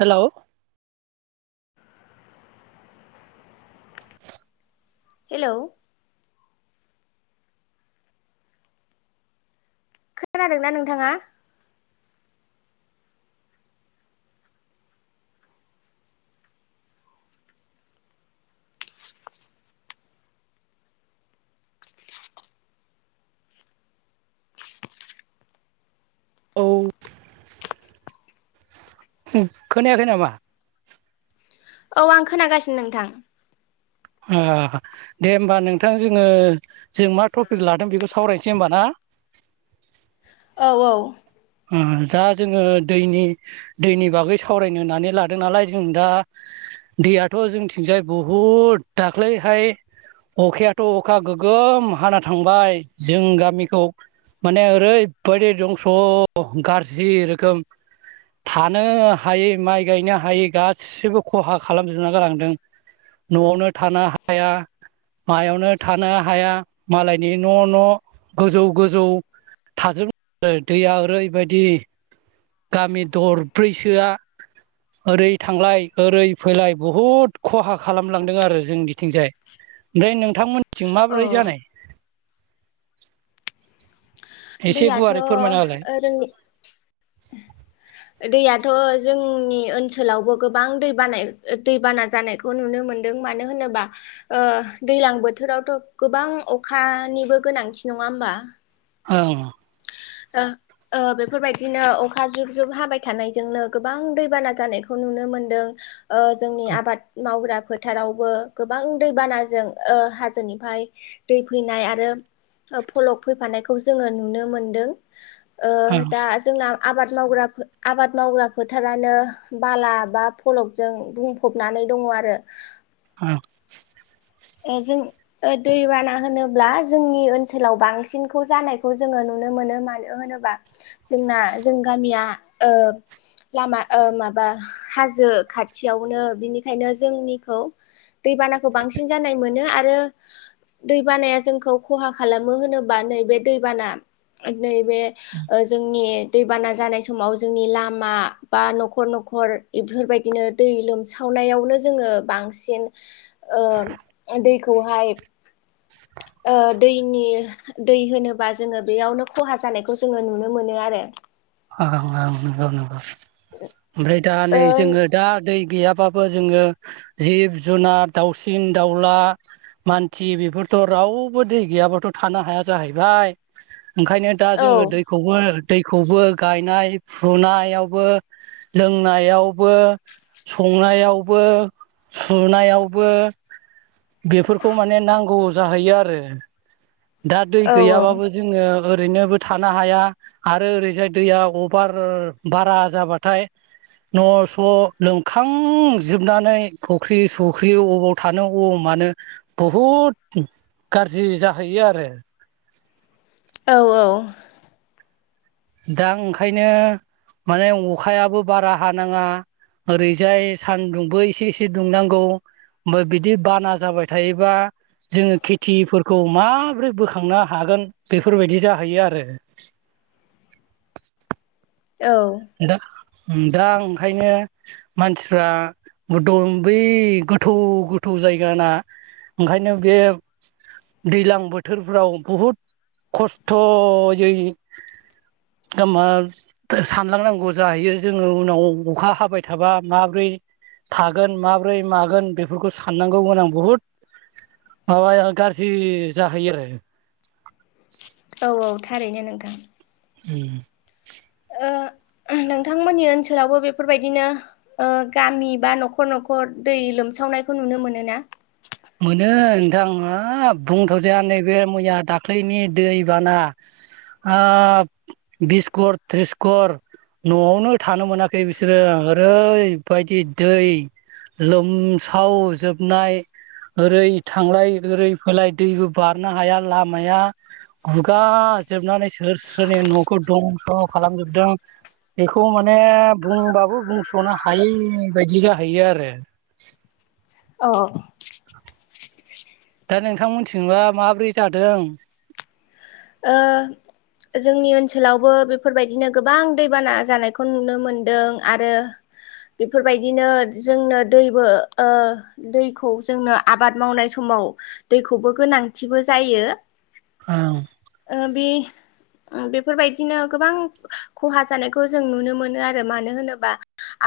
Hello hello खोनादोंना नोंथाङा औ खोनायाखै नामा औ आं खोनागासिनो नोंथां दे होमबा नोंथां जोङो जों मा टपिक लादों बेखौ सावरायनोसै होमबा ना [inaudible] औ औ उम दा जोङो दैनि दैनि बागै सावरायनो होननानै लादों नालाय जों दा दैयाथ' जोंथिंजाय बहुद दाख्लैहाय अखायाथ' अखा गोगोम हाना थांबाय जों गामिखौ माने ओरैबायदि दंस' गज्रि रोखोम थानो हायै माइ गायनो हायै गाससिबो खहा खालामजोबना गालांदों न'आवनो थानो हाया। मायावनो थानो हाया मालायनि न' न' गोजौ गोजौ थाजोबन आरो दैया ओरैबायदि। गामि दरब्रैसोआ ओरै थांलाय ओरै फैलाय बुहुद खहा खालामलांदों आरो जों बिथिंजाय। ओमफ्राय नोंथांमोननिथिं अ माबोरै जानाय। एसे दैयाथ' गुवारै फोरमायनाहोलाय। जोंनि त जोंनि ओनसोलावबो गोबां दैबाना ओ दैबाना जानायखौ नुनो मोनदों मानो होनो बा ओ दैज्लां बोथोरावथ' गोबां अखानिबो गोनांथि नङा होमबा? औ ओ बेफोरबायदिनो अखा जुब जुब हाबाय थानायजोंनो गोबां दैबाना जानायखौ नु नो मोनदों जनि आबाद मावग्रा फोथारावबो गोबां दैबानाजों ओ हाजोनिफ्राय दै फैनाय आरो। फलक फैफानायखौ जोङो नुनो मोनदों ओं दा जोंना आबाद आ माव आबाद मावग्रा फोथारानो बाला बा फलकजों बुंफबनानै दङ। आरो औ। जों ओ दैबाना होनोब्ला जोंनि ओनसोलाव बांसिनखौ जानायखौ जोङो नुनो मोनो मानो होनोबा जोंना जों गामिया ओ लामा माबा हाजो खाथियावनो बिनिखायनो जोंनिखौ दैबानाखौ बां नाय मोनो आरो दैबानाया जोंखौ खहा खालामो होनोबा नैबे दैबाना नै बे ओ जोंनि दैबाना जानाय समाव जोंनि लामा बा न'खर न'खर इफोरबायदिनो दै लोमसावनाय नायावनो जोङो बांसिन ओ दैखौहाय ओ दैनि दै होनोबा जोङो बेयावनो खहा जानायखौ जोङो नुनो मोनो आरो। [inaudible] ओं ओं नंगौ नंगौ ओमफ्राय दा नै जोङो ओ दा दै गैयाबाबो जोङो जिब जुनार दाउसिन दाउला मानसि बेफोर थ' रावबो दै गैयाबाथ' थानो हाया जाहैबाय। ओंखायनो दा जोङो दैखौबो दैखौबो गायनाय फुनायावबो लोंनायावबो संनायावबो बो फुनायावबो बेफोरखौ माने नांगौ जाहैयो आरो। दा दै औ गैयाबाबो जोङो ओरैनोबो थानो हाया आरो ओरैजाय। दैया अभार बारा जाबाथाय। न' स' लोमखांजोबनानै फुख्रि सुख्रि अबाव थानो अबाव मानो बुहुद गाज्रि जाहैयो आरो। औ औ। दा ओंखायनो माने अखायाबो बारा हानाङा ओरैजाय सानदुंबो एसे एसे दुंनांगौ। ओमफ्राय बिदि बाना जाबाय थायोबा जोङो खेथिफोरखौ माबोरै बोखांनो हागोन बेफोरबायदि जाहैयो आरो। [inaudible] औ दा दा ओंखायनो मानसिफ्रा बै गोथौ गोथौ जायगा ना ओंखायनो बे दैज्लां बोथोरफ्राव बहुद खस्थ'यै दामा सान जालांनांगौ जाहैयो जोङो उनाव अखा हाबाय थाबा माब्रै थागोन माब्रै मागोन बेफोरखौ साननांगौमोन आं बुहुद माबाया गारजि जाहोयो औ औ थारैनो नोंथां उ ओ नोंथांमोननि ओनसोलावबो बेफोरबायदिनो गामि बा न'खर न'खर दै लोमसावनाय यखौ नुनो मोनो ना? मोनो नोंथां आं हाब बुंथ'जाया नैबे मैया दाख्लैनि दैबाना ओ बिसकर त्रिसकर न'आवनो थानो मोनाखै बिसोरो ओरैबायदि दै लोमसाव जोबनाय ओरै थांलाय ओरै फैलाय दैबो बारनो हाया लामाया गुगा म जोबनानै सोर सोरनि न'खौ दंस' खालामजोबदों। बेखौ माने बुंबाबो बुंस'नो हायै बायदि जाहैयो आरो। [inaudible] दा नोंथांमोनथिंबा माब्रै जादों। ओ। जोंनि ओनसोलावबो बेफोरबायदिनो गोबां दैबाना जानायखौ नुनो मोनदों आरो। बेफोरबायदिनो जोंनो दैबो दैखौ जोंनो आबाद मावनाय समाव औ दैखौबो गोनांथिबो जायो। औ। बे बेफोरबायदिनो गोबां खहा जानायखौ जों नुनो मोनो आरो मानो होनोबा।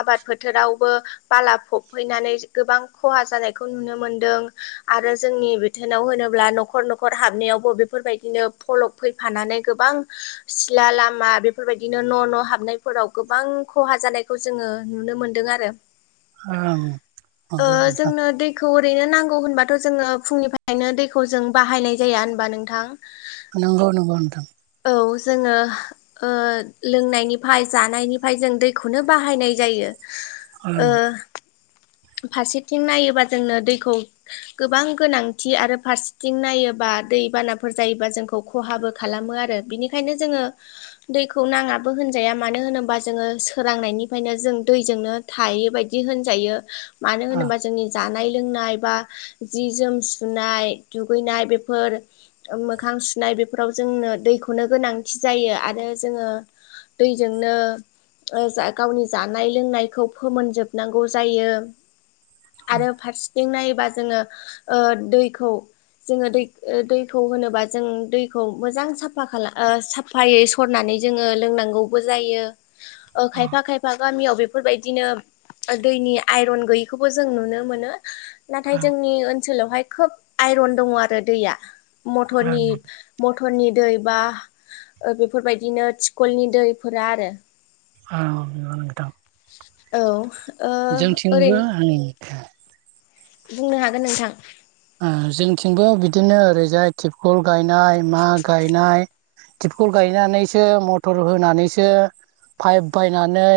आबाद फोथोरावबो बाला फबहैनानै गोबां खहा जानायखौ नुनो मोनदों आरो जोंनि बिथोरोनाव होनोब्ला न'खर न'खर हाबनायावबो बेफोरबायदिनो फलक फैफानानै गोबां सिला लामा बेफोरबायदिनो न' न' हाबनायफोराव गोबां खहा जानायखौ जोङो नुनो मोनदों आरो ओ जोंनो दैखौ [inaudible] ओरैनो नांगौ होनबाथ' जोङो फुंनिफ्रायनो दैखौ जों बाहायनाय जाया होनबा नोंथां। नोंगौ नंगौ नोंथां औ जोङो लोंनायनिफ्राय जानायनिफ्राय जों दैखौनो बाहायनाय जायो। ओं ओ फारसेथिं नायोबा जोंनो दैखौ गोबां गोनांथि आरो फारसेथिं नायोब्ला दै बानाफोर जायोबा जों खो खालामो आरो बिनिखायनो जोङ दैखौ नाङाबो होनजाया मानो होनोबा जोङो सोरांनायनिफ्रायनो जों दैजोंनो थायै बायदि होनजायो। मानो ओं होनोबा जोंनि जानाय नाय बा जि जोम सुनाय दुगैनाय बेफोर मोखां सुनाय बेफोराव जोंनो दैखौनो गोनांथि जायो आरो जोङो दैजोंनो जा गावनि जानाय लोंनायखौ फोमोनजोबनांगौ जायो। आरो फारसेथिं नायोबा जोङो दैखौ जोङो दै दैखौ होनोबा जों दैखौ मोजां साफा खालाम साफायै सरनानै जोङो लोंनांगौबो जायो खायफा खायफा गामियाव बेफोरबायदिनो दैनि आइरन गैयैखौबो जों नुनो मोनो नाथाय ओं जोंनि ओनसोलावहाय खोब आइरन दङ आरो दैया मरनि ओं मटरनि दै बा बेफोरबायदिनो थिखलनि दैफोरा आरो औानोग दा औ ओ जोंथिंबो ओरैनो आंनि बुंनो हागोन नोंथां। ओ जोंथिंबो बिदिनो ओरैजाय तिबखल गायनाय मा गायनाय। तिपखल गायनानैसो मटर होनानैसो पाइप बायनानै।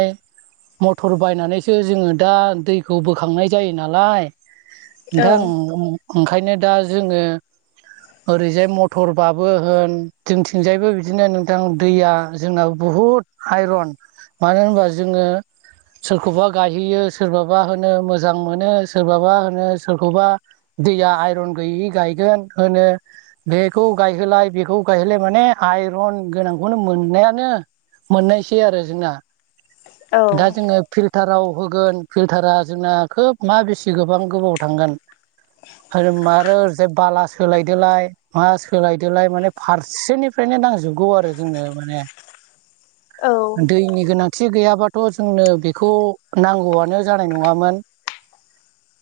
मटर बायनानैसो जोङो दा दैखौ बोखांनाय जायो नालाय। औ नोंथां ओं-ओंखायनो दा जोङो। ओरैजाय मथरबाबो होन जोंथिंजायबो बिदिनो नोंथां दैया जोंनाबु बुहुद आइरन मानो होनबा जोङो। सोरखौबा गायहैयो सोरबाबा होनो मोजां मोनो सोरबाबा होनो सोरखौबा। दैया आइरन गैयि गायगोन होनो बेखौ गायहोलाय बेखौ गायहोलाय मानेआइ आइरन गोनां औ दा जोङो फिल्टाराव होगोन फिलटारा जोंना खोब मा बेसे गोबां गोबाव थांगोन। आरो मरोर जे बाला सोलायदोलाय मा सोलायदोलाय माने फारसेनिफ्रायनो नांजोबगौ आरो जोंनो माने औ दैनि गोनांथि गैयाबा थ' जोंनो बेखौ नांगौआनो जानाय नङामोन।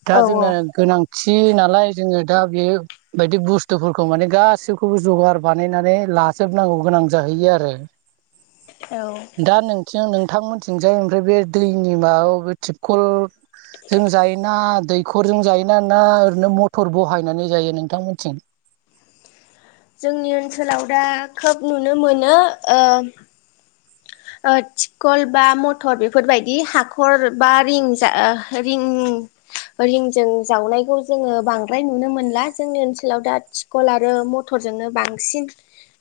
दा औ जोंनो गोनां। थि नालाय जोङो दा बे बायदि बुसतुफोरखौ माने गासैखौबो जगार बानायनानै। लाजोबनांगौ गोनां जाहैयो आरो औ दा नोंथिं-नोंथांमोन जोंजाय ओमफ्राय बे दैनि माबा माबि थिपखल जों जायोना दैखरजों जायोना ना ओरैनो मथर बहायनानै जायो नोंथांमोनसिम। [unintelligible] जोंनि ओनसोलाव दा खोब नुनो मोनो ओम [unintelligible] ओ थिखल बा मथर बेफोरबायदि हाखर बा रिंजा-रिं रिंजों जावनायखौ जोङो बांद्राय नुनो मोनला जोंनि ओनसोलाव दा थिकल आरो मथर जोंनो बांसिन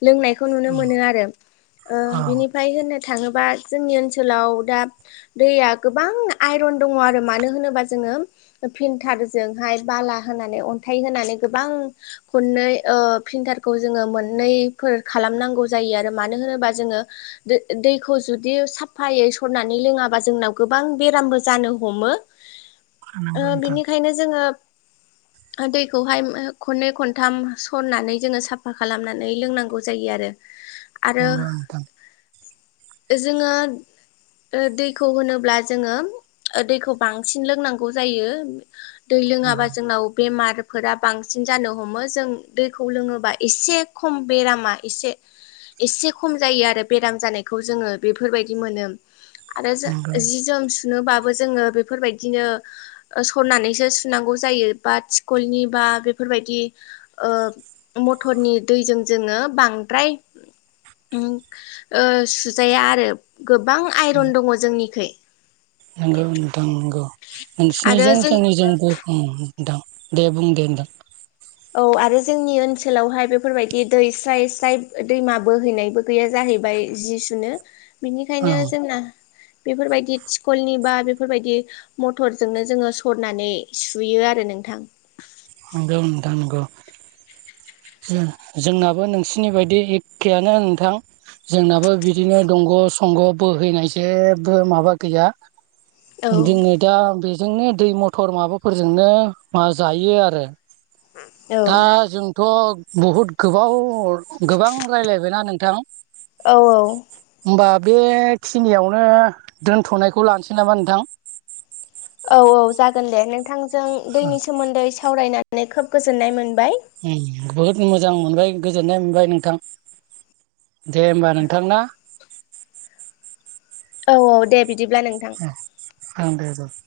लोंनायखौ नुनोमोननो आरो ओ औ बेनि थांङोबा जोंनि ओनसोलाव दा दैया गोबां आइरन दङ आरो मानो होनोबा जों जोंङो फिनथारजों हाय बाला होनानै अन्थ होनानै गोबां खननै ओ ओ फिनथारखौ जोङो मोननैफोर खालामनांगौ जायो आरो मानो होनोबा जोङो। दै-दैखौ जुदि साफायै सरनानै लोङाबा जोंनाव गोबां बेरामबो जानो हमो। नंगौ ओ नोंथां बिनिखायनो जोङो। [unintelligible] हा दैखौहाय खननै खनथाम सरनानै जोङो साफा खालामनानै लोंनांगौ जायो आरो। आरो नंगौ नोंथां। जोङो ओ दैखौ होनोब्ला जोङो दैखौ बांसिन लोंनांगौ जायो। दै नंगौ लोङाबा जोंनाव बेमार फोरा बांसिन जानो हमो जों दैखौ लोङोबा एसे खम बेरामा एसे एसे खम जायो आरो बेराम जानायखौ जों बेफोरबायदि मोननो आरो जों नंगौ जि-जोम सु नो बाबो जोङो बेफोरबायदिनो सरनानैसो सुनांगौ जायो बात इशकुलनि बा आ बेफोरबायदि ओ मथरनि दैजों जोङो बांद्राय उम ओ सुजाया आरो गोबां आइरन दङ जोंनिखैय नंगौ नोंथां नंगौ आरो नोंसिनिजों जों जोंनिजों गर ओम नोंथां दे बुं दे नोंथां। औ आरो जोंनि ओनसोलावहाय बेफोरबायदि दै स्राय स्राय दैमा बोहैनायबो गैया जाहै हैबाय जि सुनो औ बिनिखायनो जोंना बेफोरबायदि थिखलनि बा बेफोरबायदि मथरजोंनो जोङो सरनानै सुयो आरो नों थां। दा नंगौ। जों-जोंनाबो नोंसिनि बायदि एखेयानो नोंथां। जोंनाबो बिदिनो दंग' संग' बोहैनाय जेबो माबा गैया औ जों दा जोंनो दै मथर माबाफोरजोंनो मा जायो आरो औ दा जोंथ' बहुद गोबाव गोबां रायलायबायना नोंथां। औ औ होमबा बेखिनियावनो दोनथ'नायखौ लानोसै नामा नोंथां। औ औ जागोन दे नोंथांजों दैनि सोमोन्दै सावरायनानै खोब गोजोननाय मोनबाय उम बहुद मोजां मोनबाय गोजोननाय मोनबाय नोंथां। दे होमबा नोंथांना औ औ दे बिदिब्ला नोंथां [unintelligible]